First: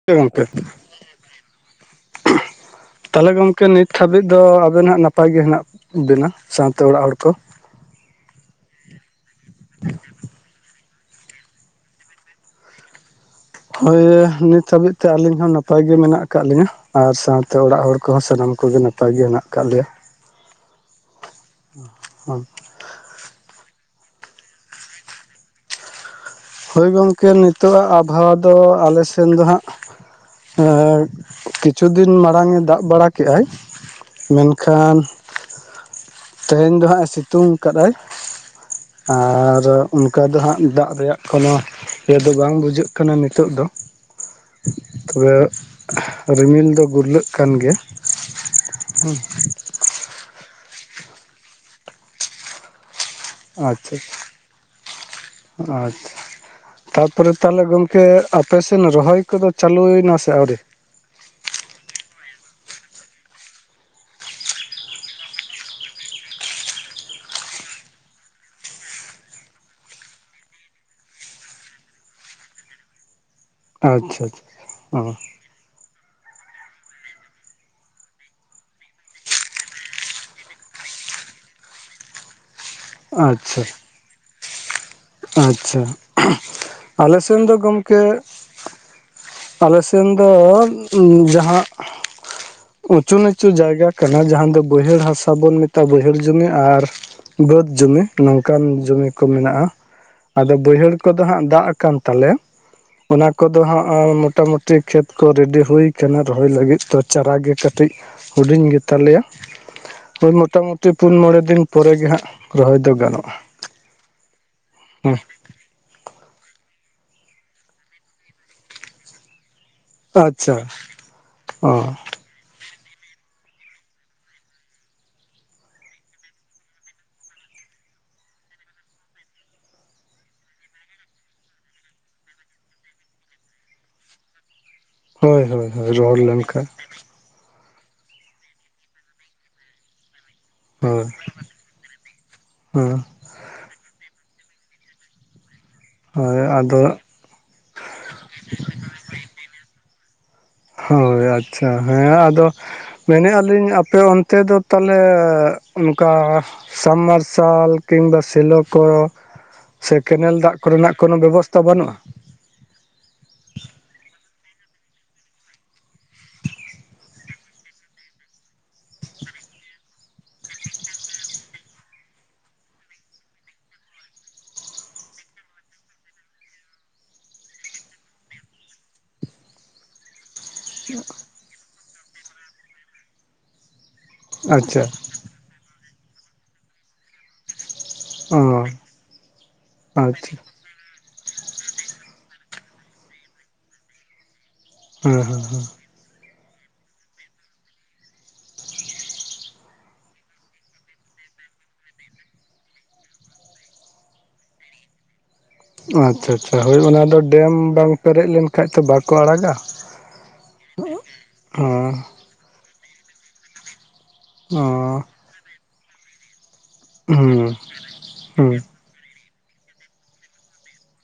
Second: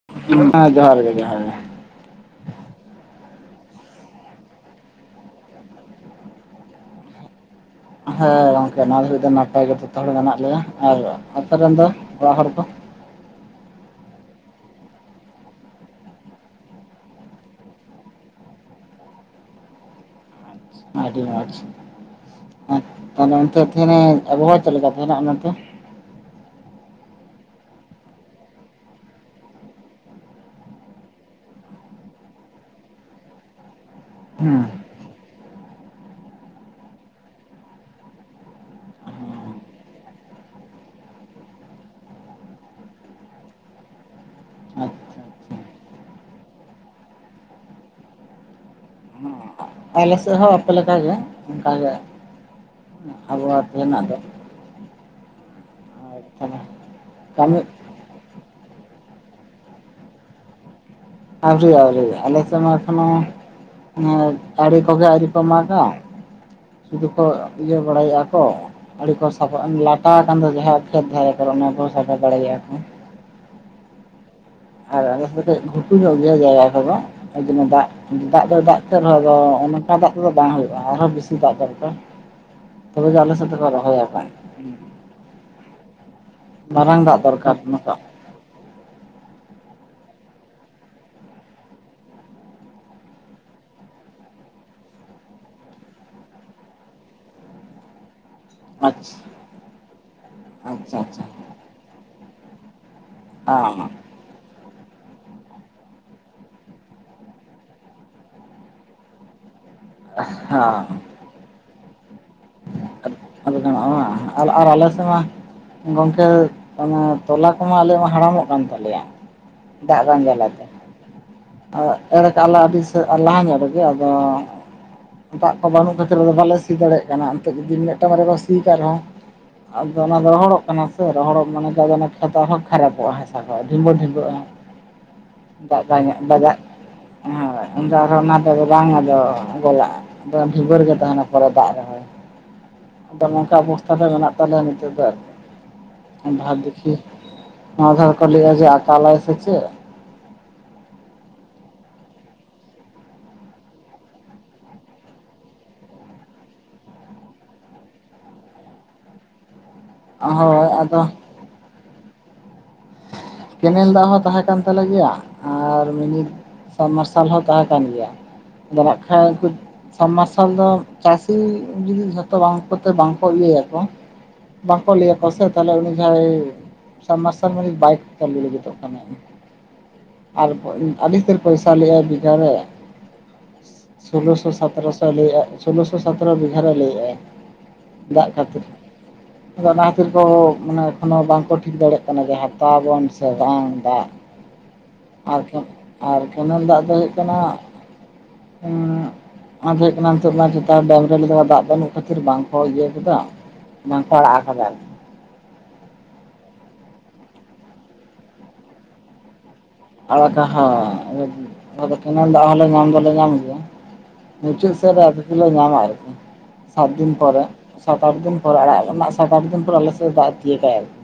[unintelligible] ᱜᱚᱝᱠᱮ ᱦᱮᱸ ᱡᱚᱦᱟᱨ ᱜᱮ ᱡᱚᱦᱟᱨ ᱜᱮ ᱛᱟᱦᱚᱞᱮ ᱜᱚᱝᱠᱮ ᱱᱤᱛ ᱦᱟᱹᱵᱤᱡ ᱫᱚ ᱟᱵᱮᱱ ᱦᱟᱸᱜ ᱱᱟᱯᱟᱭ ᱜᱮ ᱦᱮᱱᱟᱜ ᱵᱮᱱᱟ ᱥᱟᱶᱛᱮ ᱚᱲᱟᱜ ᱦᱚᱲ ᱠᱚ ᱦᱮᱸ ᱜᱚᱝᱠᱮ ᱱᱚᱣᱟ ᱫᱷᱟᱹᱨᱤᱡ ᱫᱚ ᱱᱟᱯᱟᱭ ᱜᱮ ᱡᱚᱛᱚ ᱦᱚᱲ ᱢᱮᱱᱟᱜ ᱞᱮᱭᱟ ᱟᱨ ᱟᱯᱮ ᱨᱮᱱ ᱫᱚ ᱚᱲᱟᱜ ᱦᱚᱲ ᱫᱚ ᱦᱳᱭ ᱱᱤᱛ ᱦᱟᱹᱵᱤᱡ ᱛᱮ ᱟᱹᱞᱤᱧ ᱦᱚᱸ ᱱᱟᱯᱟᱭ ᱜᱮ ᱢᱮᱱᱟᱜ ᱠᱟᱜ ᱞᱤᱧᱟᱹ ᱟᱨ ᱥᱟᱶᱛᱮ ᱚᱲᱟᱜ ᱦᱚᱲ ᱠᱚᱦᱚᱸ ᱥᱟᱱᱟᱢ ᱠᱚᱜᱮ ᱱᱟᱯᱟᱭ ᱜᱮ ᱦᱮᱱᱟᱜ ᱠᱟᱜ ᱞᱮᱭᱟ ᱟᱹᱰᱤ ᱢᱚᱸᱡᱽ ᱛᱟᱦᱞᱮ ᱚᱱᱛᱮ [unintelligible] ᱪᱮᱫᱞᱮᱠᱟ ᱛᱟᱦᱮᱱᱟ ᱚᱱᱟᱛᱮ ᱦᱳᱭ ᱜᱚᱝᱠᱮ ᱱᱤᱛᱚᱜ ᱟᱜ ᱟᱵᱷᱟᱦᱧᱭᱟ ᱫᱚ ᱟᱞᱮ ᱥᱮᱱ ᱫᱚ ᱦᱟᱸᱜ ᱠᱤᱪᱷᱩ ᱫᱤᱱ ᱢᱟᱲᱟᱝ-ᱮ ᱫᱟᱜ ᱵᱟᱲᱟ ᱠᱮᱜ-ᱟᱭ ᱦᱮᱸ ᱢᱮᱱᱠᱷᱟᱱ ᱛᱮᱦᱮᱧ ᱫᱚ ᱦᱟᱸᱜ ᱮ ᱥᱤᱛᱩᱝ ᱟᱠᱟᱫᱟᱭ ᱟᱨ ᱚᱱᱠᱟ ᱫᱚ ᱦᱟᱸᱜ ᱫᱟᱜ ᱨᱮᱭᱟᱜ ᱠᱳᱱᱚ ᱤᱭᱟᱹ ᱫᱚ ᱵᱟᱝ ᱵᱩᱡᱷᱟᱹᱜ ᱠᱟᱱᱟ ᱱᱤᱛᱚᱜ ᱫᱚ, ᱟᱪᱪᱷᱟ ᱛᱚᱵᱮ ᱟᱪᱪᱷᱟ ᱨᱤᱢᱤᱞ ᱫᱚ ᱜᱩᱨᱞᱟᱹᱜ ᱠᱟᱱ ᱜᱮᱭᱟ᱾ ᱦᱮᱸ᱾ ᱟᱞᱮ ᱥᱮᱫ ᱦᱚᱸ ᱟᱯᱮ ᱞᱠᱟ ᱜᱮ ᱚᱱᱠᱟᱜᱮ ᱟᱵᱚᱦᱟᱣᱭᱟ ᱟᱪᱪᱷᱟ ᱛᱤᱦᱤᱧᱟᱫ ᱫᱚ᱾ ᱟᱪᱪᱷᱟ ᱟᱨ ᱛᱟᱦᱚᱞᱮ ᱛᱟᱯᱚᱨᱮ ᱠᱟᱹᱢᱤ ᱛᱟᱦᱚᱞᱮ ᱜᱚᱝ ᱠᱮ ᱟᱯᱮᱥᱮᱱ ᱨᱚᱦᱚᱭ ᱠᱚᱫᱚ ᱪᱟᱹᱞᱩᱭᱮᱱᱟ ᱥᱮ ᱟᱹᱣᱨᱤ? ᱟᱣᱨᱤ ᱟᱣᱨᱤ ᱟᱞᱮ ᱥᱮᱱ ᱢᱟ ᱮᱠᱷᱚᱱᱚ ᱚᱱᱮ ᱟᱲᱮ ᱠᱚᱜᱮ ᱟᱹᱣᱨᱤ ᱠᱚ ᱢᱟᱜᱟ, ᱥᱩᱫᱩ ᱠᱚ ᱤᱭᱟᱹ ᱵᱟᱲᱟᱭᱮᱫᱼᱟ ᱠᱚ, ᱟᱲᱮ ᱠᱚ ᱥᱟᱯᱷᱟ ᱞᱟᱴᱟ ᱟᱠᱟᱱ ᱫᱚ ᱡᱟᱦᱟᱸ ᱠᱷᱮᱛ ᱫᱷᱟᱨᱮ ᱠᱚᱨᱮ ᱚᱱᱟ ᱠᱚ ᱥᱟᱯᱷᱟ ᱵᱟᱲᱟᱭᱮᱜᱼᱟ ᱠᱚ᱾ ᱟᱪᱪᱷᱟ ᱟᱪᱪᱷᱟ᱾ ᱟᱨ ᱚ ᱟᱞᱮ ᱥᱮᱫ ᱫᱚ ᱠᱟᱹᱡ ᱜᱩᱴᱩ ᱧᱚᱜ ᱜᱮᱭᱟ ᱡᱟᱭᱜᱟ ᱠᱚᱫᱚ, ᱡᱮᱱᱚ ᱫᱟᱜ ᱫᱟᱜ ᱫᱚ ᱫᱟᱜ ᱠᱮᱫ ᱨᱮᱦᱚᱸ ᱟᱫᱚ ᱚᱱᱠᱟ ᱫᱟᱜ ᱛᱮᱫᱚ ᱵᱟᱝ ᱦᱩᱭᱩᱜᱼᱟ ᱟᱨᱦᱚᱸ ᱵᱮᱥᱤ ᱫᱟᱜ ᱫᱚᱨᱠᱟᱨ᱾ [inaudible] ᱛᱚᱵᱮ ᱫᱚ ᱟᱞᱮ ᱥᱮᱫ ᱫᱚ ᱟᱪᱪᱷᱟ ᱠᱚ ᱨᱚᱦᱚᱭ ᱟᱠᱟᱱ ᱦᱩᱸ᱾ ᱟᱪᱪᱷᱟ ᱟᱞᱮᱥᱱ ᱫᱚ ᱫᱚᱨᱠᱟᱨ ᱱᱚᱝᱠᱟ ᱜᱚᱝᱠᱮ ᱟᱞᱮ ᱥᱮᱱ ᱫᱚ ᱡᱟᱦᱟᱸ ᱩᱪᱩ ᱱᱤᱪᱩ ᱡᱟᱭᱜᱟ ᱠᱟᱱᱟ ᱡᱟᱦᱟᱸ ᱫᱚ ᱵᱟᱹᱭᱦᱟᱹᱲ ᱦᱟᱥᱟ ᱵᱚᱱ ᱢᱮᱛᱟᱜ ᱵᱟᱹᱭᱦᱟᱹᱲ ᱡᱚᱢᱤ ᱟᱨ ᱵᱟᱹᱫᱽ ᱡᱚᱢᱤ ᱱᱚᱝᱠᱟᱱ ᱡᱚᱢᱤ ᱟᱪᱪᱷᱟ ᱠᱚ ᱢᱮᱱᱟᱜᱼᱟ ᱟᱫᱚ ᱵᱟᱹᱭᱦᱟᱹᱲ ᱟᱪᱪᱷᱟ ᱠᱚᱫᱚ ᱦᱟᱸᱜ ᱫᱟᱜ ᱠᱟᱱ ᱛᱟᱞᱮᱭᱟ ᱚᱱᱟ ᱠᱚᱫᱚ ᱟᱪᱪᱷᱟ ᱦᱟᱸᱜ ᱢᱚᱴᱟ ᱢᱩᱩᱴᱤ ᱠᱷᱮᱛ ᱠᱚ ᱨᱮᱰᱤ ᱦᱩᱭ ᱠᱟᱱᱟ ᱨᱚᱦᱚᱭ ᱞᱟᱹᱜᱤᱫ ᱛᱚ ᱪᱟᱨᱟ ᱜᱮ ᱠᱟᱹᱴᱤᱡ ᱦᱩᱰᱤᱧ ᱜᱮᱛᱟᱞᱮᱭᱟ ᱳᱭ ᱢᱚᱴᱟᱢᱩᱴᱤ ᱯᱩᱱ ᱢᱚᱬᱮ ᱫᱤᱱ ᱯᱚᱨᱮᱜ ᱜᱮ ᱦᱟᱸᱜ ᱨᱚᱦᱚᱭ ᱫᱚ ᱜᱟᱱᱚᱜᱼᱟ ᱟᱫᱚ ᱜᱟᱱᱚᱜᱼᱟ ᱵᱟᱝ ᱟᱨ ᱟᱞᱮ ᱥᱮᱫ ᱦᱮᱸ ᱢᱟ ᱜᱚᱝᱠᱮ ᱚᱱᱟ ᱛᱚᱞᱟ ᱠᱚ ᱢᱟ ᱟᱞᱮ ᱢᱟ ᱦᱟᱲᱟᱢᱚᱜ ᱠᱟᱱ ᱛᱟᱞᱮᱭᱟ᱾ ᱫᱟᱜ ᱵᱟᱝ ᱟᱪᱪᱷᱟ ᱡᱟᱞᱟᱛᱮ ᱚ ᱟᱨ ᱮᱨ ᱠᱟᱜ ᱞᱮ ᱟᱰᱤ ᱞᱟᱦᱟ ᱧᱚᱜ ᱨᱮᱜᱮ ᱟᱫᱚ ᱫᱟᱜ ᱠᱚ ᱵᱟᱹᱱᱩᱜ ᱠᱷᱟᱹᱛᱤᱨ ᱟᱫᱚ ᱵᱟᱞᱮ ᱥᱤ ᱫᱟᱲᱮᱭᱟᱜ ᱠᱟᱱᱟ ᱮᱱᱛᱮ ᱡᱩᱫᱤ ᱢᱤᱫᱴᱟᱝ ᱵᱟᱨᱭᱟ ᱠᱚ ᱥᱤ ᱠᱟᱫ ᱨᱮᱦᱚᱸ ᱟᱫᱚ ᱚᱱᱟ ᱫᱚ ᱨᱚᱦᱚᱲᱚᱜ ᱠᱟᱱᱟ ᱥᱮ ᱨᱚᱦᱚᱲᱚᱜ ᱢᱟᱱᱮ ᱡᱟ ᱡᱚᱱᱱᱚ ᱠᱷᱮᱛ ᱟᱨᱦᱚᱸ ᱠᱷᱟᱨᱟᱯᱚᱜᱼᱟ ᱦᱟᱥᱟ ᱠᱚ ᱰᱷᱤᱸᱵᱟᱹ ᱰᱷᱤᱸᱵᱟᱹᱜᱼᱟ᱾ ᱦᱳᱭ ᱦᱳᱭ ᱫᱟᱜ ᱵᱟᱭ ᱨᱚᱦᱚᱲ ᱧᱟᱢ ᱵᱟᱭ ᱫᱟᱜ ᱞᱮᱱᱠᱷᱟᱱ ᱦᱳᱭ ᱩᱱ ᱫᱚ ᱟᱨᱦᱚᱸ ᱚᱱᱟ ᱫᱚ ᱟᱫᱚ ᱵᱟᱝ ᱟᱫᱚ ᱜᱚᱞᱟᱜ-ᱟ, ᱟᱫᱚ ᱵᱷᱤᱵᱟᱹ ᱨᱮᱜᱮ ᱦᱳᱭ ᱛᱟᱦᱮᱱᱟ ᱯᱚᱨᱮ ᱫᱟᱜ ᱨᱮᱦᱚᱸᱭ᱾ ᱦᱮᱸ᱾ ᱟᱫᱚ ᱱᱚᱝᱠᱟ ᱚᱵᱚᱥᱛᱟ ᱫᱚ ᱢᱮᱱᱟᱜ ᱛᱟᱞᱮᱭᱟ ᱱᱤᱛᱚᱜ ᱫᱚ ᱟᱨᱠᱤ ᱦᱳᱭ ᱵᱟᱷᱰ ᱟᱫᱚ ᱫᱮᱠᱷᱤ ᱱᱚᱣᱟ ᱫᱷᱟᱣ ᱠᱚ ᱞᱮᱭᱮᱜ-ᱟ ᱡᱮ ᱟᱠᱟᱞᱟᱭ ᱥᱮ ᱪᱮᱫ? ᱦᱳᱭ ᱟᱪᱪᱷᱟ ᱦᱮᱸ ᱟᱫᱚ ᱢᱮᱱᱮᱜ ᱟᱞᱤᱧ ᱟᱯᱮ ᱚᱱᱛᱮ ᱫᱚ ᱛᱟᱦᱚᱞᱮ ᱚᱱᱠᱟ ᱥᱟᱢ ᱢᱟᱨᱥᱟᱞ ᱠᱤᱝᱵᱟ ᱥᱮᱞᱳ ᱠᱚ ᱥᱮ ᱠᱮᱱᱮᱞ ᱫᱟᱜ ᱦᱳᱭ ᱠᱚᱨᱮᱱᱟᱜ ᱟᱫᱚ ᱠᱳᱱᱚ ᱵᱮᱵᱚᱥᱛᱷᱟ ᱵᱟᱹᱱᱩᱜᱼᱟ? ᱠᱮᱱᱮᱞ ᱫᱟᱜ ᱦᱚᱸ ᱛᱟᱦᱮᱸ ᱠᱟᱱ ᱛᱟᱞᱮ ᱜᱮᱭᱟ ᱟᱨ ᱢᱤᱱᱤ ᱥᱟᱢ ᱢᱟᱨᱥᱟᱞ ᱦᱚᱸ ᱛᱟᱸᱦᱮ ᱠᱟᱱ ᱜᱮᱭᱟ, ᱟᱫᱚ ᱱᱟᱜᱜᱷᱟᱡ ᱩᱱᱠᱩ ᱥᱟᱢ ᱢᱟᱨᱥᱟᱞ ᱫᱚ ᱪᱟᱹᱥᱤ ᱡᱩᱫᱤ ᱡᱷᱚᱛᱚ ᱵᱟᱝ ᱠᱚᱛᱮ ᱵᱟᱝᱠᱚ ᱤᱭᱟᱹᱭᱟ ᱠᱚ, ᱵᱟᱝᱠᱚ ᱞᱟᱹᱭᱟ ᱠᱚ ᱥᱮ ᱛᱟᱦᱞᱮ ᱩᱱᱤ ᱡᱟᱦᱟᱸᱭ ᱥᱟᱢ ᱢᱟᱨᱥᱟᱞ ᱢᱟᱞᱤᱠ ᱵᱟᱭ ᱪᱟᱹᱞᱩ ᱞᱟᱹᱜᱤᱫᱚᱜ ᱠᱟᱱᱟ ᱟᱨ ᱟᱹᱰᱤ ᱩᱥᱛᱟᱹᱨ ᱯᱚᱭᱥᱟ ᱞᱟᱹᱭᱮᱜᱼᱟᱭ ᱵᱤᱜᱷᱟ ᱨᱮ ᱥᱳᱞᱳᱚᱥᱚ ᱟᱪᱪᱷᱟ ᱥᱚᱛᱮᱨᱚᱥᱚ ᱞᱟᱹᱭᱮᱜᱼᱟ, ᱥᱳᱞᱳᱚᱥᱚ ᱥᱚᱛᱮᱨᱚ ᱵᱤᱜᱷᱟ ᱨᱮ ᱞᱟᱹᱭᱮᱫᱼᱟᱭ᱾ ᱫᱟᱜᱽ ᱚ ᱠᱷᱟᱹᱛᱤᱨ ᱟᱫᱚ ᱚᱱᱟ ᱠᱷᱟᱹᱛᱤᱨ ᱠᱚ ᱟᱪᱪᱷᱟ ᱢᱟᱱᱮ ᱮᱠᱷᱚᱱᱳ ᱵᱟᱝᱠᱚ ᱴᱷᱤᱠ ᱫᱟᱲᱮᱜ ᱠᱟᱱᱟ ᱡᱮ ᱦᱟᱛᱟᱣᱟᱵᱚᱱ ᱥᱮ ᱵᱟᱝ ᱫᱟᱜᱽ ᱦᱮᱸ ᱦᱮᱸ ᱟᱨᱠᱤ ᱟᱨ ᱠᱮᱱᱮᱞ ᱫᱟᱜᱽ ᱫᱚ ᱦᱩᱭᱩᱜ ᱠᱟᱱᱟ ᱦᱟᱸᱜ ᱩᱸᱻ ᱟᱫᱚ ᱦᱩᱭᱩᱜ ᱠᱟᱱᱟ ᱱᱤᱛᱚᱜ ᱱᱚᱭᱟ ᱪᱮᱛᱟᱱ ᱰᱮᱢ ᱨᱮ ᱫᱟᱜᱽ ᱵᱟᱹᱱᱩᱜ ᱠᱷᱟᱹᱛᱤᱨ ᱵᱟᱝ ᱠᱚ ᱤᱭᱟᱹᱭ ᱞᱮᱫᱟ᱾ ᱵᱟᱝ ᱠᱚ ᱟᱲᱟᱜᱠᱟᱫᱟ ᱟᱨᱠᱤ ᱟᱪᱪᱷᱟ ᱟᱪᱪᱷᱟ ᱦᱳᱭ ᱚᱱᱟᱫᱚ ᱰᱮᱢ ᱵᱟᱝ ᱯᱮᱨᱮᱜ ᱞᱮᱱᱠᱷᱟᱭ ᱛᱚ ᱵᱟᱠᱚ ᱟᱲᱟᱜᱟ᱾ ᱟᱲᱟᱠᱟ ᱦᱚ [unintelligible] ᱟᱫᱚ ᱦᱮᱸ ᱠᱮᱱᱮᱞ ᱫᱟᱜᱽ ᱦᱚᱸᱞᱮ ᱧᱟᱢ ᱫᱚᱞᱮ ᱧᱟᱢ ᱜᱮᱭᱟ᱾ ᱚ ᱢᱩᱪᱟᱹᱜ ᱥᱮᱜ ᱨᱮ ᱟᱯᱮᱥᱮᱱ ᱫᱚ ᱵᱟᱝ [unintelligible] ᱥᱟᱛ ᱫᱤᱱ ᱯᱚᱨᱮ ᱦᱩᱸ ᱥᱟᱛ ᱟᱴ ᱫᱤᱱ ᱦᱩᱸ ᱯᱚᱨᱮ ᱟᱲᱟᱜ ᱨᱮᱱᱟᱜ ᱥᱟᱛ ᱟᱴ ᱫᱤᱱ ᱯᱚᱨᱮ ᱟᱞᱮᱥᱮᱜ ᱫᱟᱜᱽ ᱛᱤᱭᱟᱹᱜᱟᱭ ᱟᱨᱠᱤ᱾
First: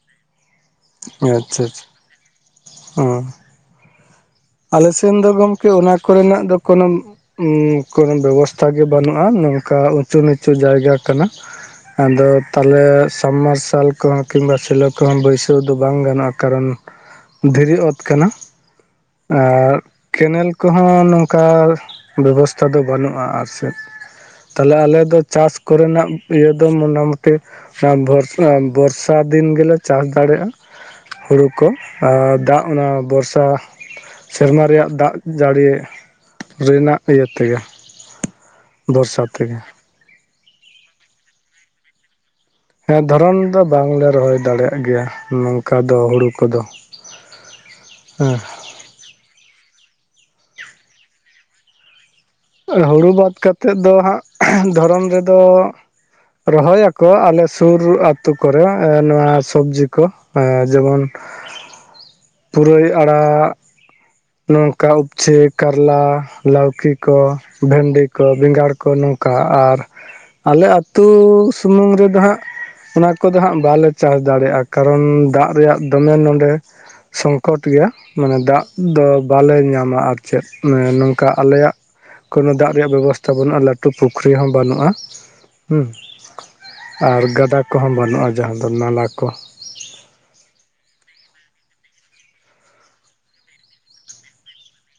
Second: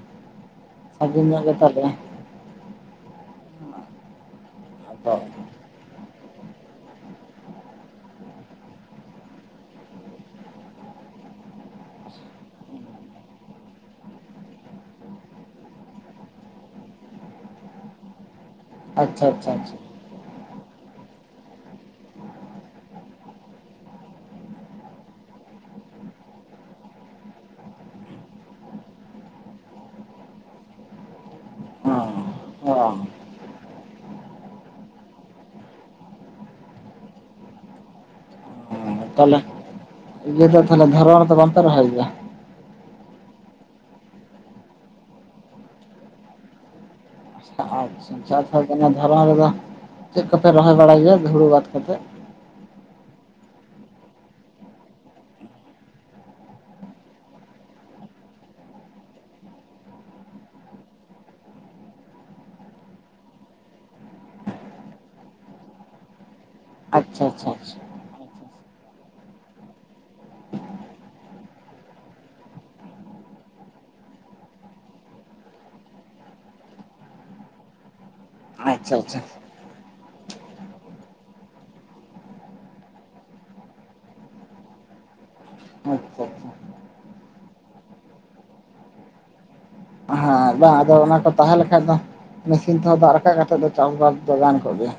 ᱥᱟᱺᱜᱤᱧ ᱧᱚᱜ ᱟᱪᱪᱷᱟ ᱟᱪᱪᱷᱟ ᱜᱮᱛᱟᱞᱮᱭᱟ ᱦᱚᱸ ᱟᱫᱚ ᱟᱞᱮᱥᱮᱱ ᱫᱚ ᱜᱚᱝᱠᱮ ᱚᱱᱟ ᱠᱚᱨᱮᱱᱟᱜ ᱫᱚ ᱠᱚᱱᱚᱢ ᱩᱸ ᱠᱚᱱᱚ ᱵᱮᱵᱚᱥᱛᱷᱟ ᱜᱮ ᱵᱟᱹᱱᱩᱜᱼᱟ ᱱᱚᱝᱠᱟ ᱩᱪᱩ ᱱᱤᱪᱩ ᱡᱟᱭᱜᱟ ᱠᱟᱱᱟ᱾ ᱟᱫᱚ ᱛᱟᱦᱚᱞᱮ [unintelligible] ᱢᱟᱨᱥᱟᱞ ᱠᱚᱦᱚᱸ ᱠᱤᱢᱵᱟ ᱥᱮᱞᱚ ᱠᱚᱦᱚᱸ ᱵᱟᱹᱭᱥᱟᱹᱣ ᱫᱚ ᱵᱟᱝ ᱜᱟᱱᱚᱜᱼᱟ ᱠᱟᱨᱚᱱ, ᱫᱷᱤᱨᱤ ᱚᱛ ᱠᱟᱱᱟ᱾ ᱟᱪᱪᱷᱟ ᱟᱪᱪᱷᱟ ᱟᱪᱪᱷᱟ᱾ ᱟᱨ ᱠᱮᱱᱮᱞ ᱠᱚᱦᱚᱸ ᱱᱚᱝᱠᱟ ᱵᱮᱵᱚᱥᱛᱷᱟ ᱫᱚ ᱵᱟᱹᱱᱩᱜᱼᱟ ᱟᱨ ᱥᱮᱫ ᱛᱟᱦᱞᱮ ᱟᱞᱮ ᱫᱚ ᱪᱟᱥ ᱠᱚᱨᱮᱱᱟᱜ ᱤᱭᱟᱹ ᱫᱚ ᱢᱚᱴᱟᱢᱩᱴᱤ, ᱟᱸ ᱵᱚᱨᱥᱟ ᱵᱚᱨᱥᱟ ᱫᱤᱱ ᱜᱮᱞᱮ ᱪᱟᱥ ᱫᱟᱲᱮᱜᱼᱟ᱾ ᱦᱩᱲᱩ ᱠᱚ ᱟᱨ ᱫᱟᱜᱽ ᱦᱚᱸ ᱚᱱᱟ ᱵᱚᱨᱥᱟ ᱥᱮᱨᱢᱟ ᱨᱮᱭᱟᱜ ᱫᱟᱜᱽ ᱡᱟᱹᱲᱤ ᱨᱮᱱᱟᱜ ᱤᱭᱟᱹ ᱛᱮᱜᱮ᱾ ᱦᱚᱸ ᱵᱚᱨᱥᱟ ᱛᱟᱦᱚᱞᱮ ᱛᱮᱜᱮ, ᱤᱭᱟᱹ ᱫᱚ ᱛᱟᱦᱚᱞᱮ ᱫᱷᱚᱨᱚᱱ ᱫᱚ ᱵᱟᱝᱯᱮ ᱨᱚᱦᱚᱭ ᱜᱮᱭᱟ? ᱦᱮᱸ ᱫᱷᱚᱨᱚᱱ ᱫᱚ ᱵᱟᱝᱞᱮ ᱨᱚᱦᱚᱭ ᱫᱟᱲᱮᱭᱟᱜ ᱜᱮᱭᱟ ᱱᱚᱝᱠᱟ ᱫᱚ ᱦᱩᱲᱩ ᱠᱚᱫᱚ᱾ ᱟ ᱟᱪᱪᱷᱟ ᱦᱮᱸ ᱟᱪᱪᱷᱟ ᱚᱱᱟ ᱫᱷᱚᱨᱚᱱ ᱨᱮᱫᱚ ᱪᱮᱜ ᱠᱚᱯᱮ ᱨᱚᱦᱚᱭ ᱵᱟᱲᱟᱭ ᱜᱮᱭᱟ ᱦᱩᱲᱩ ᱵᱟᱫ ᱠᱟᱛᱮᱜ? ᱦᱩᱲᱩ ᱵᱟᱫ ᱠᱟᱛᱮᱜ ᱫᱚ ᱦᱟᱸᱜ ᱫᱷᱚᱨᱚᱢ ᱨᱮᱫᱚ ᱨᱚᱦᱚᱭᱟᱠᱚ ᱟᱞᱮ ᱥᱩᱨ ᱟᱛᱚ ᱠᱚᱨᱮ ᱮᱸ ᱱᱚᱣᱟ ᱥᱚᱵᱽᱡᱤ ᱠᱚ᱾ ᱮᱸ ᱡᱮᱢᱚᱱ ᱯᱩᱨᱟᱹᱭ ᱟᱲᱟᱜ ᱱᱚᱝᱠᱟ ᱩᱯᱪᱷᱤ ᱠᱟᱨᱞᱟ ᱞᱟᱹᱣᱠᱤ ᱠᱚ ᱟᱪᱪᱷᱟ ᱟᱪᱪᱷᱟ ᱟᱪᱪᱷᱟ ᱵᱷᱮᱱᱰᱤ ᱠᱚ ᱵᱮᱸᱜᱟᱲ ᱠᱚ ᱱᱚᱝᱠᱟ ᱟᱨ ᱟᱞᱮ ᱟᱹᱛᱩ ᱥᱩᱢᱩᱝ ᱨᱮᱫᱚ ᱦᱟᱸᱜ, ᱚᱱᱟ ᱠᱚᱫᱚ ᱦᱟᱸᱜ ᱵᱟᱞᱮ ᱪᱟᱥ ᱫᱟᱲᱮᱭᱟᱜᱼᱟ ᱠᱟᱨᱚᱱ ᱫᱟᱜᱽ ᱨᱮᱭᱟᱜ ᱫᱚᱢᱮ ᱱᱚᱸᱰᱮ ᱥᱚᱝᱠᱚᱴ ᱜᱮᱭᱟ ᱢᱟᱱᱮ ᱫᱟᱜᱽ ᱟᱪᱪᱷᱟ ᱟᱪᱪᱷᱟ ᱫᱚ ᱟᱪᱪᱷᱟ ᱵᱟᱞᱮ ᱧᱟᱢᱟ ᱟᱨ ᱪᱮᱫ ᱚᱱᱮ ᱱᱚᱝᱠᱟ ᱟᱞᱮᱭᱟᱜ ᱠᱚᱱ ᱫᱟᱜᱽ ᱨᱮᱭᱟᱜ ᱵᱮᱵᱚᱥᱛᱷᱟ ᱵᱟᱹᱱᱩᱜᱼᱟ ᱞᱟᱹᱴᱩ ᱯᱩᱠᱷᱨᱤ ᱦᱚᱸ ᱵᱟᱹᱱᱩᱜᱼᱟ᱾ ᱦᱮᱸ ᱟᱪᱪᱷᱟ ᱟᱪᱪᱷᱟ ᱟᱪᱪᱷᱟ᱾ ᱟᱨ ᱜᱟᱰᱟ ᱠᱚᱦᱚᱸ ᱵᱟᱹᱱᱩᱜᱼᱟ ᱡᱟᱦᱟᱸ ᱫᱚ ᱱᱟᱞᱟ ᱠᱚ᱾ ᱦᱮᱸ ᱵᱟᱝ ᱟᱫᱚ ᱚᱱᱟ ᱠᱚ ᱛᱟᱦᱮᱸ ᱞᱮᱠᱷᱟᱭ ᱫᱚ ᱢᱮᱥᱤᱱ ᱛᱮᱦᱚᱸ ᱫᱟᱜᱽ ᱨᱟᱠᱟᱵ ᱠᱟᱛᱮᱜ ᱫᱚ ᱪᱟᱥ ᱵᱟᱥ ᱫᱚ ᱜᱟᱱ ᱠᱚᱜᱮᱭᱟ᱾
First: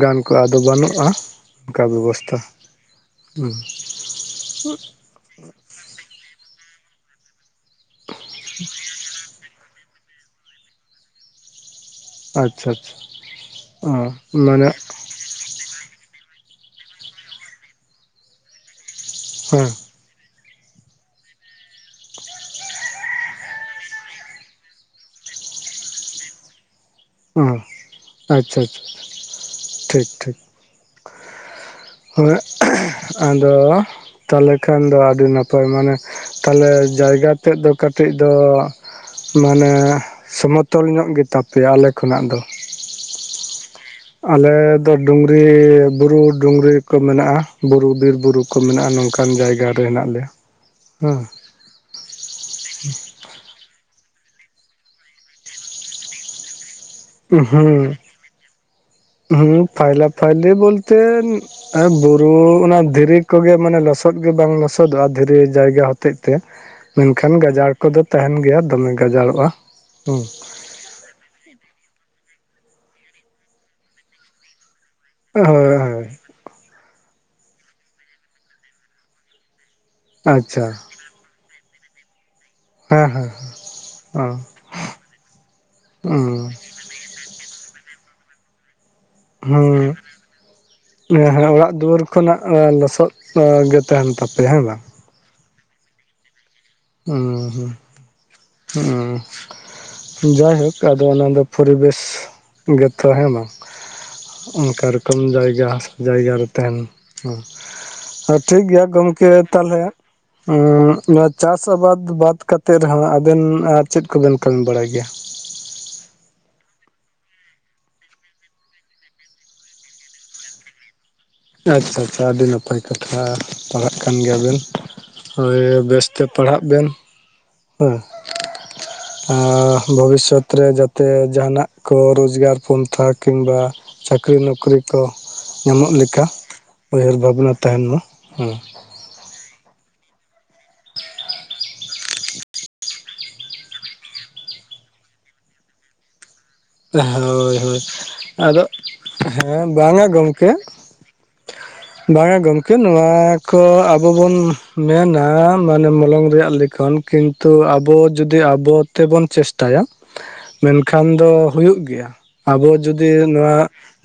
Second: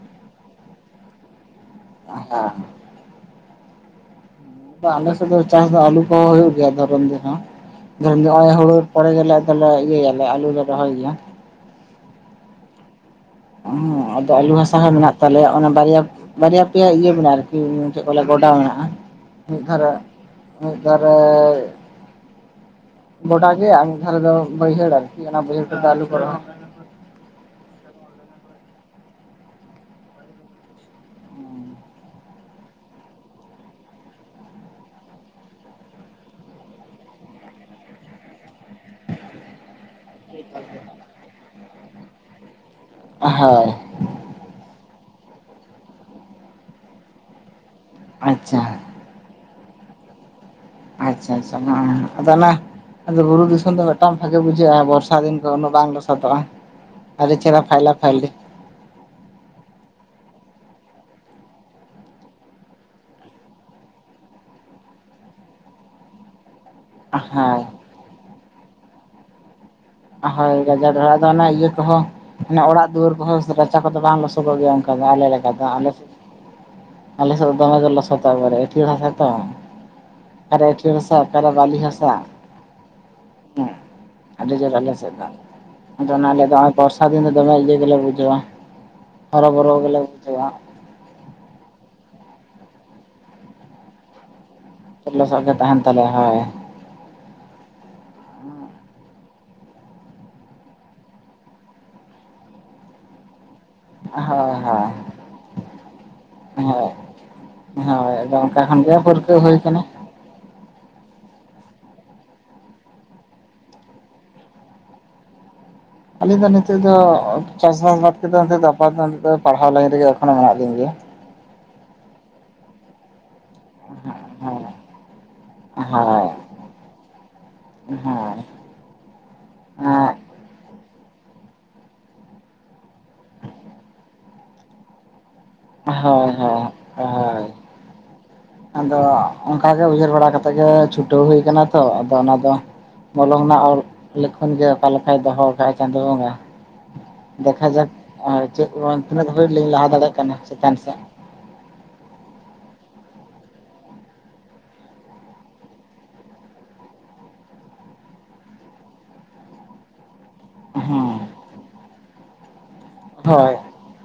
ᱜᱟᱱ ᱠᱚᱜᱼᱟ ᱟᱫᱚ ᱵᱟᱹᱱᱩᱜᱼᱟ ᱚᱱᱠᱟ ᱵᱮᱵᱚᱥᱛᱷᱟ ᱦᱮᱸ ᱦᱩᱸ, ᱵᱥ ᱟᱞᱮᱥᱮᱜ ᱫᱚ ᱪᱟᱥ ᱫᱚ ᱟᱞᱩ ᱠᱚᱦᱚᱸ ᱦᱩᱭᱩᱜ ᱜᱮᱭᱟ ᱫᱷᱚᱨᱚᱱ ᱫᱤᱱ ᱦᱚᱸ᱾ ᱱᱚᱜᱼᱚᱭ ᱦᱩᱲᱩ ᱯᱚᱨᱮ ᱜᱮᱞᱮ ᱟᱫᱚᱞᱮ ᱤᱭᱟᱹᱭᱟᱞᱮ ᱟᱞᱩ ᱞᱮ ᱨᱚᱦᱚᱭ ᱜᱮᱭᱟ᱾ ᱟᱪᱪᱷᱟ ᱟᱪᱪᱷᱟ᱾ ᱦᱩᱸ ᱚ ᱟᱫᱚ ᱟᱞᱩ ᱢᱟᱱᱮ ᱦᱟᱥᱟ ᱦᱚᱸ ᱢᱮᱱᱟᱜ ᱛᱟᱞᱮᱭᱟ ᱚᱱᱟ ᱵᱟᱨᱭᱟ ᱵᱟᱨᱭᱟ ᱯᱮᱭᱟ ᱤᱭᱟᱹ ᱢᱮᱱᱟᱜᱼᱟ ᱟᱨᱠᱤ ᱪᱮᱜ ᱠᱚ ᱞᱟᱹᱭ ᱜᱚᱰᱟ ᱢᱮᱱᱟᱜᱼᱟ ᱢᱤᱫ ᱦᱮᱸ ᱫᱷᱟᱨᱟ ᱢᱤᱜ ᱫᱟᱨᱮ ᱜᱚᱰᱟ ᱜᱮᱭᱟ ᱟᱨ ᱢᱤᱜ ᱫᱷᱟᱨᱮ ᱫᱚ ᱵᱟᱹᱭᱦᱟᱹᱲ ᱟᱨᱠᱤ ᱚᱱᱟ ᱵᱟᱹᱭᱦᱟᱹᱲ ᱨᱮᱫᱚ ᱟᱞᱩ ᱠᱚᱨᱮ ᱦᱚᱸ ᱩᱸ ᱟᱪᱪᱷᱟ ᱟᱪᱪᱷᱟ ᱴᱷᱤᱠ ᱴᱷᱤᱠ᱾ ᱟᱫᱚ ᱛᱟᱦᱚᱞᱮ ᱠᱷᱟᱱ ᱫᱚ ᱟᱹᱰᱤ ᱱᱟᱯᱟᱭ ᱢᱟᱱᱮ ᱛᱟᱞᱦᱮ ᱡᱟᱭᱜᱟ ᱛᱮᱫ ᱫᱚ ᱠᱟᱹᱴᱤᱡ ᱫᱚ ᱢᱟᱱᱮ ᱥᱚᱢᱚᱛᱚᱞ ᱧᱚᱜ ᱜᱮᱛᱟ ᱯᱮᱭᱟ ᱟᱞᱮ ᱠᱷᱚᱱᱟᱜ ᱫᱚ᱾ ᱦᱳᱭ ᱟᱞᱮᱫᱚ ᱰᱩᱝᱨᱤ ᱵᱩᱨᱩ ᱰᱩᱝᱨᱩ ᱠᱚ ᱢᱮᱱᱟᱜᱼᱟ, ᱵᱩᱨᱩ ᱵᱤᱨ ᱵᱩᱨᱩ ᱠᱚ ᱟᱪᱪᱷᱟ ᱢᱮᱱᱟᱜᱼᱟ ᱱᱚᱝᱠᱟ᱾ ᱠᱟᱱ ᱡᱟᱭᱜᱟ ᱨᱮ ᱦᱮᱱᱟᱜ ᱞᱮᱭᱟ᱾ ᱟᱪᱪᱷᱟ ᱟᱪᱪᱷᱟ ᱢᱟ ᱟᱫᱚ ᱚᱱᱟ ᱟᱫᱚ ᱵᱩᱨᱩ ᱫᱤᱥᱚᱢ ᱫᱚ ᱢᱤᱫᱴᱟᱝ ᱵᱷᱟᱜᱮ ᱵᱩᱡᱷᱟᱹᱜᱼᱟ, ᱵᱚᱨᱥᱟ ᱫᱤᱱ ᱫᱚ ᱩᱱᱟᱹᱜ ᱵᱟᱝ ᱞᱚᱥᱚᱫᱚᱜᱼᱟ᱾ ᱟᱹᱰᱤ ᱪᱮᱦᱨᱟ ᱩᱸ-ᱦᱩᱸ ᱯᱷᱟᱭᱞᱟ ᱯᱷᱟᱭᱞᱤ ᱡᱩᱸ ᱯᱷᱟᱭᱞᱟ ᱯᱷᱟᱭᱞᱤ ᱵᱚᱞᱛᱮᱱ ᱮ ᱵᱩᱨᱩ ᱚᱱᱟ ᱫᱷᱤᱨᱤ ᱠᱚᱜᱮ ᱢᱟᱱᱮ ᱞᱚᱥᱚᱫ ᱜᱮ ᱵᱟᱝ ᱞᱚᱥᱚᱫᱚᱜ-ᱟ, ᱫᱷᱤᱨᱤ ᱡᱟᱭᱜᱟ ᱦᱚᱛᱮᱡ ᱛᱮ᱾ ᱢᱮᱱᱠᱷᱟᱱ ᱦᱳᱭ ᱜᱟᱡᱟᱲ ᱠᱚᱫᱚ ᱛᱟᱦᱮᱱ ᱜᱮᱭᱟ, ᱫᱚᱢᱮ ᱜᱟᱡᱟᱲᱚᱜ-ᱟ᱾ ᱦᱳᱭ ᱜᱟᱡᱟᱲ ᱨᱮᱦᱚ ᱟᱫᱚ ᱚᱱᱟ ᱤᱭᱟᱹ ᱠᱚᱦᱚᱸ ᱚᱱᱟ ᱚᱲᱟᱜ ᱫᱩᱣᱟᱹᱨ ᱠᱚᱦᱚᱸ ᱨᱟᱪᱟ ᱠᱚᱫᱚ ᱵᱟᱝ ᱞᱚᱥᱚ ᱥᱟᱫᱟᱜ ᱜᱮᱭᱟ ᱚᱱᱠᱟ ᱫᱚ, ᱟᱞᱮ ᱞᱮᱠᱟ ᱫᱚ, ᱦᱳᱭ ᱟᱞᱮ ᱦᱳᱭ ᱟᱞᱮ ᱥᱮᱫ ᱫᱚ ᱫᱚᱢᱮ ᱜᱮ ᱞᱚᱥᱚᱫ-ᱟᱵᱟᱨᱮ, ᱟᱹᱴᱷᱭᱟᱲ ᱦᱟᱥᱟ ᱛᱚ᱾ ᱟᱨᱮ ᱟᱪᱪᱷᱟ ᱟᱹᱴᱤᱭᱟᱹᱟᱹᱲ ᱦᱟᱥ ᱚᱠᱟ ᱨᱮ ᱵᱟᱞᱤ ᱦᱟᱥᱟ᱾ ᱦᱮᱸ ᱦᱮᱸ᱾ ᱦᱮ ᱟᱹᱰᱤ ᱡᱟᱞᱟ ᱟᱞᱮ ᱥᱮᱫ ᱫᱚ᱾ ᱟᱫᱚ ᱟᱞᱮ ᱦᱩᱸ ᱫᱚ ᱱᱚᱜ-ᱚᱭ ᱵᱚᱨᱥᱟ ᱫᱤᱱ ᱫᱚ ᱫᱚᱢᱮ ᱤᱭᱟᱹ ᱜᱮᱞᱮ ᱵᱩᱡᱷᱟᱹᱣᱟ᱾ ᱦᱚᱨᱚᱵᱚᱨᱚ ᱦᱩᱸ᱾ ᱜᱮᱞᱮ ᱵᱩᱡᱷᱟᱹᱣᱟ ᱮᱸ ᱦᱟ ᱚᱲᱟᱜ ᱫᱩᱣᱟᱹᱨ ᱠᱷᱚᱱᱟᱜ ᱮ ᱞᱚᱥᱚᱫ ᱜᱮ ᱛᱟᱦᱮᱱ ᱛᱟᱯᱮᱭᱟ ᱦᱮᱸ ᱵᱟᱝ? ᱦᱳᱭ ᱞᱚᱥᱚᱫ ᱜᱮ ᱛᱟᱦᱮᱱ ᱛᱟᱞᱮᱭᱟ ᱦᱳᱭ᱾ ᱩᱸ-ᱦᱩᱸ, ᱦᱩᱸ-ᱩᱸ᱾ ᱡᱟᱭᱦᱳᱠ ᱟᱫᱚ ᱚᱱᱟ ᱫᱚ ᱯᱚᱨᱤᱵᱮᱥ ᱜᱮᱛᱚ ᱦᱮᱸ ᱢᱟ? ᱦᱳᱭ ᱚᱱᱠᱟ ᱦᱳᱭ ᱨᱚᱠᱚᱢ ᱡᱟᱭᱜᱟ ᱡᱟᱭᱜᱟ ᱨᱮ ᱛᱟᱦᱮᱱ ᱦᱳᱭ ᱦᱳᱭ ᱟᱫᱚ ᱟᱨ ᱚᱱᱠᱟ ᱠᱷᱚᱱ ᱴᱷᱤᱠᱜᱮᱭᱟ ᱜᱮ ᱜᱚᱢᱠᱮ ᱯᱟᱹᱨᱠᱟᱹᱣ ᱦᱩᱭ ᱟᱠᱟᱱᱟ ᱛᱟᱞᱦᱮ ᱱᱟᱣᱟ ᱪᱟᱥ ᱟᱵᱟᱫ ᱵᱟᱫ ᱠᱟᱛᱮᱫ ᱨᱮᱦᱚᱸ ᱟᱵᱮᱱ ᱟᱨ ᱪᱮᱫ ᱠᱚᱵᱮᱱ ᱠᱟᱹᱢᱤ ᱵᱟᱲᱟᱭ ᱜᱮᱭᱟ? ᱟᱹᱞᱤᱧ ᱫᱚ ᱱᱤᱛᱚᱜ ᱫᱚ ᱪᱟᱥᱵᱟᱥ ᱵᱟᱫ ᱠᱟᱛᱮ ᱫᱚ ᱱᱤᱛ ᱫᱚ ᱯᱟᱲᱦᱟᱣ ᱞᱟᱭᱤᱱ ᱨᱮᱜᱮ ᱮᱠᱷᱚᱱᱚ ᱢᱮᱱᱟᱜ ᱞᱤᱧ ᱜᱮᱭᱟ᱾ ᱟᱪᱪᱷᱟ ᱟᱪᱪᱷᱟ ᱟᱹᱰᱤ ᱱᱟᱯᱟᱭ᱾ ᱠᱟᱛᱷᱟ ᱯᱟᱲᱦᱟᱜ ᱠᱟᱱ ᱜᱮᱭᱟ ᱵᱮᱱ, ᱦᱳᱭ ᱦᱳᱭ ᱵᱮᱥᱛᱮ ᱯᱟᱲᱦᱟᱜ ᱵᱮᱱ᱾ ᱦᱮᱸ᱾ [inaudible] ᱟ ᱵᱷᱚᱵᱤᱥᱚᱛ ᱨᱮ ᱡᱟᱛᱮ ᱡᱟᱦᱟᱱᱟᱜ ᱠᱚ ᱨᱚᱡᱽᱜᱟᱨ ᱯᱚᱱᱛᱷᱟ ᱠᱤᱢᱵᱟ-ᱼ ᱪᱟᱹᱠᱨᱤ ᱱᱚᱠᱨᱤ ᱠᱚ ᱧᱟᱢᱚᱜ ᱞᱮᱠᱟ ᱦᱳᱭ ᱦᱳᱭ ᱩᱭᱦᱟᱹᱨ ᱦᱳᱭ ᱵᱷᱟᱵᱽᱱᱟ ᱛᱟᱦᱮᱱ ᱢᱟ ᱦᱮᱸ᱾ ᱟᱫᱚ ᱚᱱᱠᱟᱜᱮ ᱩᱭᱦᱟᱹᱨ ᱵᱟᱲᱟ ᱠᱟᱛᱮᱜ ᱜᱮ ᱪᱷᱩᱴᱟᱹᱣ ᱦᱩᱭ ᱟᱠᱟᱱᱟ ᱛᱷᱚ ᱟᱫᱚ ᱚᱱᱟ ᱫᱚ ᱢᱚᱞᱚᱝ ᱨᱮᱱᱟᱜ ᱚᱞ ᱞᱤᱠᱷᱚᱱ ᱜᱮ ᱚᱠᱟ ᱞᱮᱠᱟᱭ ᱫᱚᱦᱚᱣ ᱟᱠᱟᱭ ᱪᱟᱸᱫᱳ ᱵᱚᱸᱜᱟ᱾ ᱦᱳᱭ ᱫᱮᱠᱷ ᱦᱳᱭ ᱡᱟᱠ ᱟᱨ ᱟᱫᱚ ᱪᱮᱫ ᱵᱚᱱ ᱛᱤᱱᱟᱹᱜ ᱫᱷᱟᱹᱵᱤᱡ ᱦᱮᱸ ᱞᱤᱧ ᱞᱟᱦᱟ ᱵᱟᱝᱟ ᱫᱟᱲᱮᱭᱟᱜ ᱠᱟᱱᱟ᱾ ᱜᱚᱢᱠᱮ ᱪᱮᱛᱟᱱ ᱥᱮᱫ [inaudible] ᱵᱟᱝᱟ ᱜᱚᱢᱠᱮ ᱱᱚᱣᱟ ᱠᱚ ᱟᱵᱚ ᱵᱚᱱ ᱢᱮᱱᱟ ᱢᱟᱱᱮ ᱢᱚᱞᱚᱝ ᱨᱮᱭᱟᱜ ᱞᱮᱠᱷᱚᱱ᱾ ᱠᱤᱱᱛᱩ ᱟᱵᱚ ᱡᱩᱫᱤ ᱟᱵᱚ ᱛᱮᱵᱚᱱ ᱪᱮᱥᱴ ᱴᱟᱭᱟ᱾ ᱢᱮᱱᱠᱷᱟᱱ ᱫᱚ ᱦᱮᱸ ᱦᱩᱭᱩᱜ ᱜᱮᱭᱟ᱾ ᱟᱵᱚ ᱡᱩᱫᱤ ᱱᱚᱣᱟ ᱦᱳᱭ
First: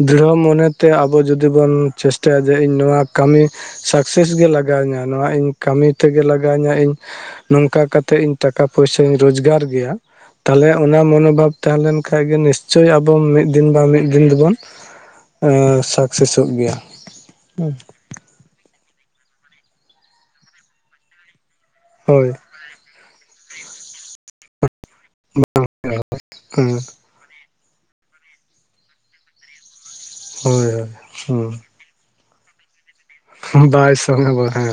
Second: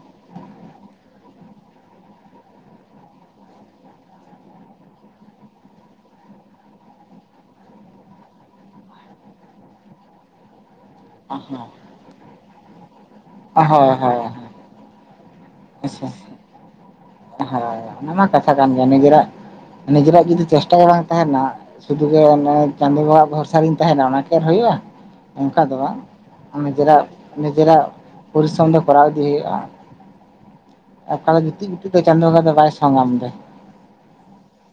ᱫᱨᱤᱲᱦᱚ ᱢᱚᱱᱮᱛᱮ ᱟᱵᱚ ᱡᱩᱫᱤ ᱵᱚᱱ ᱪᱮᱥᱴᱟᱭᱟ ᱡᱮ ᱤᱧ ᱱᱚᱣᱟ ᱠᱟᱹᱢᱤ ᱥᱟᱠᱥᱮᱥ ᱜᱮ ᱞᱟᱜᱟᱣ ᱤᱧᱟᱹ, ᱱᱚᱣᱟ ᱤᱧ ᱠᱟᱹᱢᱤ ᱛᱮᱜᱮ ᱞᱟᱜᱟᱣ ᱤᱧᱟᱹ ᱤᱧ᱾ ᱱᱚᱝᱠᱟ ᱠᱟᱛᱮᱜ ᱤᱧ ᱴᱟᱠᱟ ᱯᱚᱭᱥᱟᱧ ᱨᱳᱡᱽᱜᱟᱨ ᱜᱮᱭᱟ᱾ ᱛᱟᱞᱚᱦᱮ ᱚᱱᱟ ᱢᱚᱱᱳᱵᱷᱟᱵ ᱛᱟᱦᱮᱸᱞᱮᱱ ᱠᱷᱟᱱᱡ ᱜᱮ ᱱᱤᱥᱪᱳᱭ ᱟᱵᱚ ᱢᱤᱫ ᱫᱤᱱ ᱵᱟ ᱦᱳᱭ ᱢᱤᱫ ᱦᱳᱭ ᱫᱤᱱ ᱫᱚᱵᱚᱱ ᱟᱪᱪᱷᱟ᱾ ᱥᱟᱠᱥᱮᱥᱚᱜ ᱜᱮᱭᱟ ᱦᱳᱭ᱾ ᱚᱱᱟ ᱢᱟ ᱠᱟᱛᱷᱟ ᱠᱟᱱ ᱜᱮᱭᱟ᱾ ᱱᱤᱡᱮᱨᱟᱜ ᱱᱤᱡᱮᱨᱟᱜ ᱡᱩᱫᱤ ᱪᱮᱥᱴᱟ ᱜᱮ ᱵᱟᱝ ᱛᱟᱦᱮᱱᱟ ᱥᱩᱫᱩ ᱜᱮ ᱦᱳᱭ ᱚᱱᱮ ᱪᱟᱸᱫᱳ ᱵᱟᱵᱟᱣᱟᱜ ᱵᱷᱚᱨᱥᱟ ᱨᱤᱧ ᱛᱟᱦᱮᱱᱟ ᱚᱱᱟ ᱠᱷᱮᱨ ᱦᱩᱭᱩᱜᱼᱟ ᱚᱱᱠᱟ ᱫᱚ ᱵᱟᱝ ᱦᱮᱸ ᱱᱤᱡᱮᱨᱟᱜ ᱱᱤᱡᱮᱨᱟᱜ ᱯᱚᱨᱤᱥᱨᱚᱢ ᱫᱚ ᱠᱚᱨᱟᱣ ᱤᱫᱤ ᱦᱩᱭᱩᱜ-ᱟ᱾ ᱦᱳᱭ ᱦᱳᱭ ᱟᱨᱠᱟᱞᱮ ᱜᱤᱛᱤᱡ ᱜᱤᱛᱤᱡ ᱛᱮ ᱪᱟᱸᱫᱳ ᱵᱚᱸᱜᱟ ᱫᱚ ᱵᱟᱭ ᱥᱚᱝᱜᱟᱢ ᱫᱚᱭ ᱵᱟᱭ ᱥᱚᱝ ᱦᱮᱸ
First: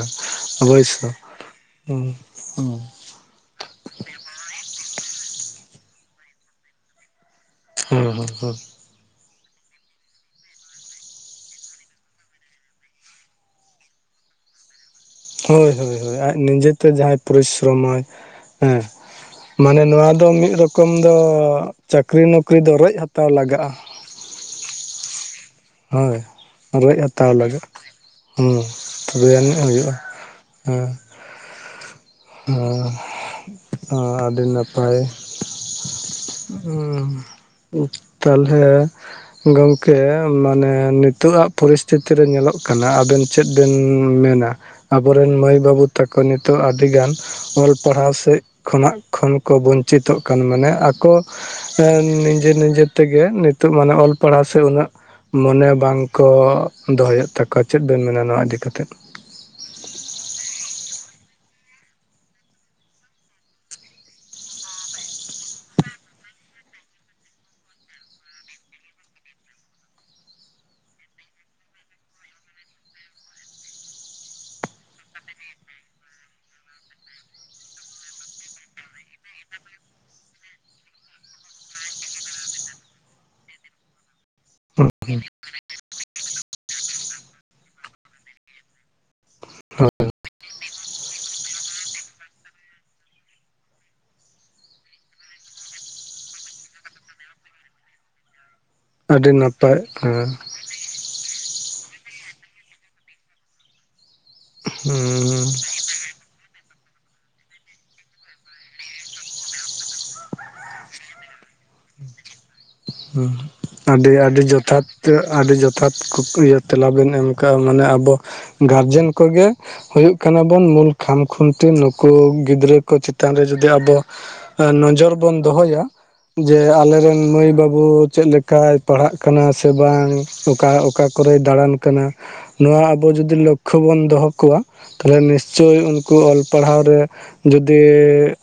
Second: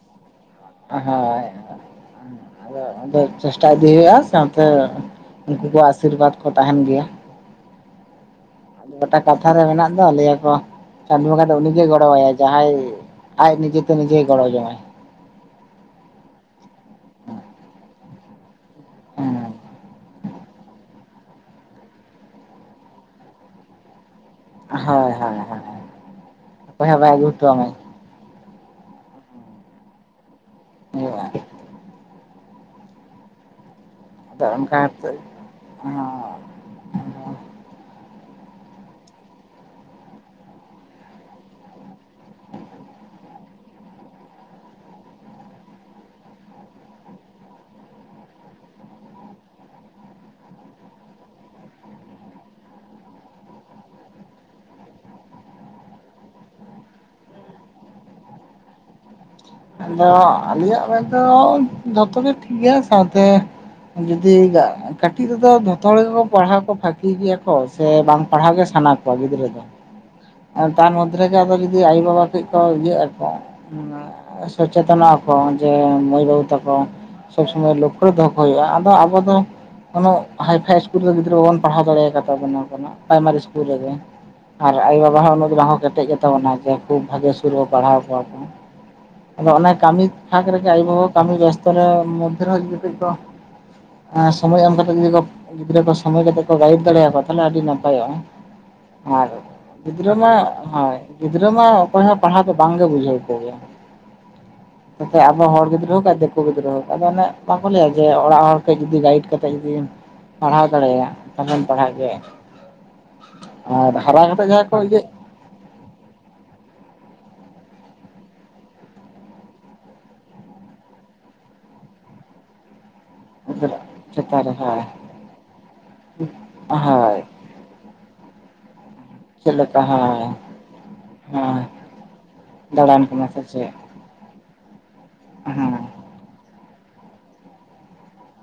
ᱚᱵᱚᱥᱚ ᱦᱳᱭ ᱦᱩᱸ ᱦᱩᱸ ᱟᱫᱚ ᱟᱫᱚ ᱪᱮᱥᱴᱟ ᱤᱫᱤ ᱦᱩᱭᱩᱜ-ᱟ ᱥᱟᱶᱛᱮ ᱩᱱᱠᱩ ᱠᱚᱣᱟᱜ ᱟᱥᱤᱨᱵᱟᱫᱽ ᱠᱚ ᱛᱟᱦᱮᱱ ᱜᱮᱭᱟ ᱦᱩᱸ ᱦᱩᱸ ᱦᱩᱸ ᱜᱚᱴᱟ ᱠᱟᱛᱷᱟ ᱨᱮ ᱢᱮᱱᱟᱜ ᱫᱚ [unintelligible] ᱪᱟᱸᱫᱳ ᱵᱚᱝᱜᱟ ᱫᱚ ᱩᱱᱤᱜᱮ ᱜᱚᱲᱚᱣᱟᱭᱟᱭ ᱡᱟᱦᱟᱸᱭ ᱟᱡ ᱱᱤᱡᱮᱛᱮ ᱱᱤᱡᱮ ᱜᱚᱲᱚ ᱡᱚᱝᱟᱭ ᱦᱳᱭ ᱦᱳᱭ ᱟᱡ ᱱᱤᱡᱮᱛᱮ ᱡᱟᱦᱟᱸᱭ ᱯᱚᱨᱤᱥᱨᱚᱢᱟᱭ ᱦᱮᱸ ᱦᱮᱸ ᱢᱟᱱᱮ ᱱᱚᱣᱟ ᱫᱚ ᱢᱤᱫ ᱨᱚᱠᱚᱢ ᱚᱠᱚᱢ ᱫᱚ ᱪᱟᱹᱠᱨᱤ ᱱᱚᱠᱨᱤ ᱫᱚ ᱨᱮᱡ ᱦᱟᱛᱟᱣ ᱞᱟᱜᱟᱜ-ᱟ᱾‌ ᱦᱳᱭ ᱦᱳᱭ ᱦᱳᱭ ᱚᱠᱚᱭ ᱨᱚᱡ ᱦᱚᱸ ᱵᱟᱭ ᱟᱹᱜᱩ ᱦᱟᱛᱟᱣ ᱦᱚᱴᱚ ᱞᱟᱜᱟᱜ ᱟᱢᱟᱭ ᱦᱩᱸ ᱛᱚᱵᱮ ᱟᱹᱱᱤᱡ ᱦᱩᱭᱩᱜ-ᱟ ᱦᱩᱸ ᱦᱩᱭᱩᱜᱼᱟ ᱦᱩᱸ ᱟᱹᱰᱤ ᱟᱫᱚ ᱚᱱᱠᱟ ᱱᱟᱯᱟᱭ ᱠᱟᱛᱮᱫ ᱦᱚᱸ ᱦᱩᱸ ᱛᱟᱞᱦᱮ ᱜᱚᱝᱠᱮ ᱢᱟᱱᱮ ᱱᱤᱛᱚᱜ ᱟᱜ ᱯᱚᱨᱤᱥᱛᱷᱤᱛᱤ ᱨᱮ ᱧᱮᱞᱚᱜ ᱠᱟᱱᱟ ᱟᱵᱮᱱ ᱪᱮᱫ ᱵᱮᱱ ᱢᱮᱱᱟ ᱟᱵᱚᱨᱮᱱ ᱢᱟᱹᱭ ᱵᱟᱹᱵᱩ ᱛᱟᱠᱚ ᱱᱤᱛᱚᱜᱟ ᱟᱹᱰᱤᱜᱟᱱ ᱚᱞ ᱯᱟᱲᱦᱟᱣ ᱥᱮᱫ ᱠᱷᱚᱱᱟᱜ ᱠᱷᱚᱱ ᱠᱚ ᱵᱚᱧᱪᱤᱛᱚᱜ ᱠᱟᱱ ᱢᱟᱱᱮ ᱟᱠᱚ ᱱᱤᱡᱮ ᱱᱤᱡᱮ ᱛᱮᱜᱮ ᱱᱤᱛᱚᱜ ᱢᱟᱱᱮ ᱚᱞ ᱯᱟᱲᱦᱟᱣ ᱥᱮ ᱩᱱᱟᱹᱜ ᱢᱚᱱᱮ ᱵᱟᱝ ᱠᱚ ᱫᱚᱦᱚᱭᱮᱫ ᱛᱟᱠᱚᱣᱟ ᱪᱮᱫ ᱵᱮᱱ ᱢᱮᱱᱟ ᱱᱚᱣᱟ ᱤᱫᱤ ᱠᱟᱛᱮᱫ ᱟᱫᱚ ᱟᱞᱤᱭᱟᱜ ᱢᱮᱱᱫᱚ ᱡᱷᱚᱛᱚ ᱜᱮ ᱴᱷᱤᱠ ᱜᱮᱭᱟ ᱥᱟᱶᱛᱮ ᱡᱩᱫᱤ ᱜᱟ ᱠᱟᱹᱴᱤᱡ ᱨᱮᱫᱚ ᱡᱷᱚᱛᱚ ᱦᱚᱲ ᱜᱮᱠᱚ ᱯᱟᱲᱦᱟᱣ ᱠᱚ ᱯᱷᱟᱠᱤ ᱜᱮᱭᱟ ᱠᱚ ᱥᱮ ᱵᱟᱝ ᱯᱟᱲᱦᱟᱣ ᱜᱮ ᱥᱟᱱᱟ ᱠᱚᱣᱟ ᱜᱤᱫᱽᱨᱟᱹ ᱫᱚ [inaudible] ᱛᱟᱨ ᱢᱚᱫᱽᱫᱷᱮ ᱨᱮᱜᱮ ᱟᱫᱚ ᱡᱩᱫᱤ ᱟᱭᱳ ᱵᱟᱵᱟ ᱠᱟᱹᱡ ᱠᱚ ᱤᱭᱟᱹᱜ ᱟᱠᱚ ᱥᱪᱮᱛᱚᱱᱚᱜ ᱟᱠᱚ ᱡᱮ ᱢᱟᱹᱭ ᱵᱟᱹᱵᱩ ᱛᱟᱠᱚ ᱥᱚᱵᱽ ᱥᱚᱢᱚᱭ ᱞᱚᱠᱷᱨᱮ ᱫᱚᱦᱚ ᱠᱟᱜ ᱦᱩᱭᱩᱜ-ᱟ ᱟᱫᱚ ᱟᱵᱚ ᱫᱚ ᱳᱱᱳᱜ ᱦᱟᱭᱯᱷᱟᱭ ᱤᱥᱠᱩᱞ ᱨᱮᱫᱚ ᱜᱤᱫᱽᱨᱟᱹ ᱵᱟᱵᱚᱱ ᱯᱟᱲᱦᱟᱣ ᱫᱟᱲᱮ ᱟᱠᱚ ᱛᱟᱵᱚᱱᱟ ᱯᱨᱟᱭᱢᱟᱨᱤ ᱤᱥᱠᱩᱞ ᱨᱮᱜᱮ ᱟᱨ ᱟᱭᱚ ᱵᱟᱵᱟ ᱦᱚᱸ ᱩᱱᱟᱹᱜ ᱫᱚ ᱵᱟᱝᱠᱚ ᱠᱮᱴᱮᱡ ᱜᱮᱛᱟ ᱵᱚᱱᱟ ᱡᱮ ᱠᱷᱩᱵ ᱵᱷᱟᱜᱮ ᱤᱥᱠᱩᱞ ᱨᱮᱠᱚ ᱯᱟᱲᱦᱟᱣ ᱠᱚᱣᱟ ᱠᱚ ᱟᱫᱚ ᱚᱱᱟ ᱠᱟᱹᱢᱤ ᱯᱷᱟᱸᱠ ᱨᱮᱜᱮ ᱟᱭᱳ-ᱵᱟᱵᱟ ᱠᱟᱹᱢᱤ ᱵᱮᱥᱛᱚ ᱨᱮ ᱢᱚᱫᱽᱫᱷᱮ ᱨᱮᱦᱚ ᱠᱟᱹᱡ ᱠᱚ ᱥᱚᱢᱚᱭ ᱮᱢ ᱠᱟᱛᱮ ᱡᱩᱫᱤ ᱠᱚ ᱜᱤᱫᱽᱨᱟᱹ ᱠᱚ ᱥᱚᱢᱚᱭ ᱠᱟᱛᱮᱜ ᱠᱚ ᱜᱟᱭᱤᱰ ᱫᱟᱲᱮᱭ ᱟᱠᱚᱣᱟ ᱛᱟᱦᱞᱮ ᱟᱰᱤ ᱱᱟᱯᱟᱭᱚᱜ-ᱟ᱾ ᱟᱨ ᱟᱹᱰᱤ ᱱᱟᱯᱟᱭ ᱜᱤᱫᱽᱨᱟᱹ ᱦᱮᱸ ᱢᱟ ᱦᱚᱭ ᱜᱤᱫᱽᱨᱟᱹ ᱢᱟ ᱚᱠᱚᱭ ᱦᱚᱸ ᱯᱟᱲᱦᱟᱣ ᱠᱚ ᱵᱟᱝᱜᱮ ᱵᱩᱡᱷᱟᱹᱣ ᱠᱚᱜᱮᱭᱟ ᱦᱩᱸ ᱱᱚᱛᱮ ᱟᱵᱚ ᱦᱚᱲ ᱜᱤᱫᱨᱟᱹ ᱦᱳᱠ ᱟᱨ ᱫᱤᱠᱩ ᱠᱩ ᱜᱤᱫᱽᱨᱟᱹ ᱦᱳᱠ ᱟᱫᱚ ᱚᱱᱮ ᱵᱟᱠᱚ ᱞᱟᱹᱭᱟ ᱡᱮ ᱚᱲᱟᱜ ᱦᱚᱲ ᱠᱟᱹᱡ ᱡᱩᱫᱤ ᱜᱟᱭᱤᱰ ᱠᱟᱛᱮᱫ ᱡᱩᱫᱤᱢ ᱯᱟᱲᱦᱟᱣ ᱫᱟᱲᱮᱭ ᱭᱟ ᱟᱢ ᱦᱚᱢ ᱯᱟᱲᱦᱟᱜ ᱜᱮ ᱦᱩᱸ ᱟᱨ ᱦᱟᱨᱟ ᱠᱟᱛᱮ ᱡᱟᱦᱟᱸ ᱠᱚ ᱤᱭᱟᱹᱜ ᱟᱰᱤ ᱡᱚᱛᱷᱟᱛ ᱠᱩ ᱤᱭᱟᱹ ᱛᱮᱞᱟ ᱵᱤᱱ ᱮᱢ ᱠᱟᱜ-ᱟ ᱢᱟᱱᱮ ᱟᱵᱚ ᱜᱟᱨᱡᱮᱱ ᱠᱚᱜᱮ ᱦᱩᱭᱩᱜ ᱠᱟᱱᱟᱵᱚᱱ ᱢᱩᱞ ᱠᱷᱟᱢᱠᱷᱩᱱᱴᱤ ᱱᱩᱠᱩ ᱜᱤᱫᱽᱨᱟᱹ ᱠᱚ ᱪᱮᱛᱟᱱ ᱨᱮ ᱡᱩᱫᱤ ᱜᱤᱫᱽᱨᱟᱹ ᱟᱵᱚ ᱪᱮᱛᱟᱱ ᱨᱮ ᱦᱳᱭ ᱱᱚᱡᱚᱨ ᱵᱚᱱ ᱫᱚᱦᱚᱭᱟ ᱡᱮ ᱟᱞᱮᱨᱮᱱ ᱦᱳᱭ ᱢᱟᱹᱭ ᱵᱟᱹᱵᱩ ᱪᱮᱫ ᱞᱮᱠᱟᱭ ᱯᱟᱲᱦᱟᱜ ᱠᱟᱱᱟ ᱪᱮᱫ ᱥᱮ ᱞᱮᱠᱟ ᱵᱟᱝ ᱦᱳᱭ ᱚᱠᱟ ᱚᱠᱟ ᱠᱚᱨᱮᱭ ᱦᱳᱭ ᱫᱟᱬᱟᱱ ᱠᱟᱱᱟ? ᱱᱚᱣᱟ ᱫᱟᱬᱟᱱ ᱟᱵᱚ ᱠᱟᱱᱟ ᱡᱩᱫᱤ ᱥᱮ ᱪᱮᱫ ᱞᱚᱠᱷᱚ ᱵᱚᱱ ᱫᱚᱦᱚ ᱠᱚᱣᱟ ᱛᱟᱦᱞᱮ ᱦᱮᱸ ᱱᱤᱥᱪᱳᱭ ᱠᱩ ᱚᱞ ᱯᱟᱲᱦᱟᱣ ᱨᱮ ᱡᱩᱫᱤ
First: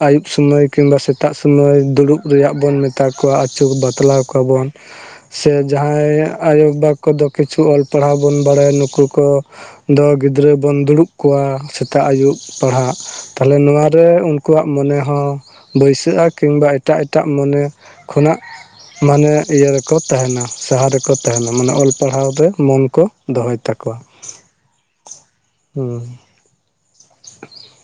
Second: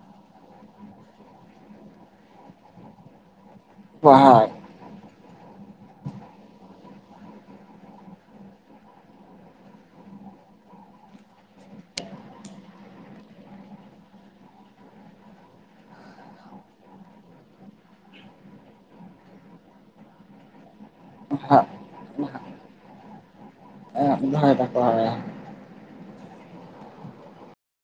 ᱟᱹᱭᱩᱵ ᱥᱩᱢᱟᱹᱭ ᱠᱤᱝᱵᱟ ᱥᱮᱛᱟᱜ ᱥᱩᱢᱟᱹᱭ ᱫᱩᱲᱩᱵ ᱨᱮᱭᱟᱜ ᱵᱚᱱ ᱢᱮᱛᱟ ᱠᱚᱣᱟ ᱟᱹᱪᱩ ᱵᱟᱛᱞᱟᱣ ᱦᱳᱭ ᱠᱚᱣᱟᱵᱚᱱ ᱥᱮ ᱡᱟᱦᱟᱸᱭ ᱟᱭᱳ-ᱵᱟ ᱠᱚᱫᱚ ᱠᱤᱪᱷᱩ ᱚᱞ ᱯᱟᱲᱦᱟᱣ ᱵᱚᱱ ᱵᱟᱲᱟᱭᱟ ᱱᱩᱠᱩ ᱠᱚ ᱫᱚ ᱜᱤᱫᱽᱨᱟᱹ ᱵᱚᱱ ᱫᱩᱲᱩᱵ ᱠᱚᱣᱟ ᱥᱮᱛᱟᱜ ᱟᱹᱭᱩᱵ ᱯᱟᱲᱦᱟᱜ᱾ ᱛᱟᱦᱞᱮ ᱱᱚᱣᱟ ᱨᱮ ᱩᱱᱠᱩᱣᱟᱜ ᱢᱚᱱᱮ ᱦᱚᱸ ᱵᱟᱹᱭᱥᱟᱹᱜ-ᱟ ᱠᱤᱝᱵᱟ ᱮᱴᱟᱜ ᱮᱴᱟ ᱮᱴᱟᱜ ᱢᱚᱱᱮ ᱠᱷᱚᱱᱟᱜ ᱢᱟᱱᱮ ᱤᱭᱟᱹ ᱨᱮᱠᱚ ᱛᱟᱦᱮᱱᱟ ᱥᱟᱦᱟ ᱨᱮ ᱠᱚ ᱛᱟᱦᱮᱱᱟ ᱢᱟᱱᱮ ᱚᱞ ᱯᱟᱲᱦᱟᱣ ᱨᱮ ᱢᱚᱱ ᱠᱚ ᱫᱚᱦᱚᱭ ᱛᱟ ᱦᱮᱸ [unintelligible] [unintelligible] ᱦᱩᱸ [inaudible]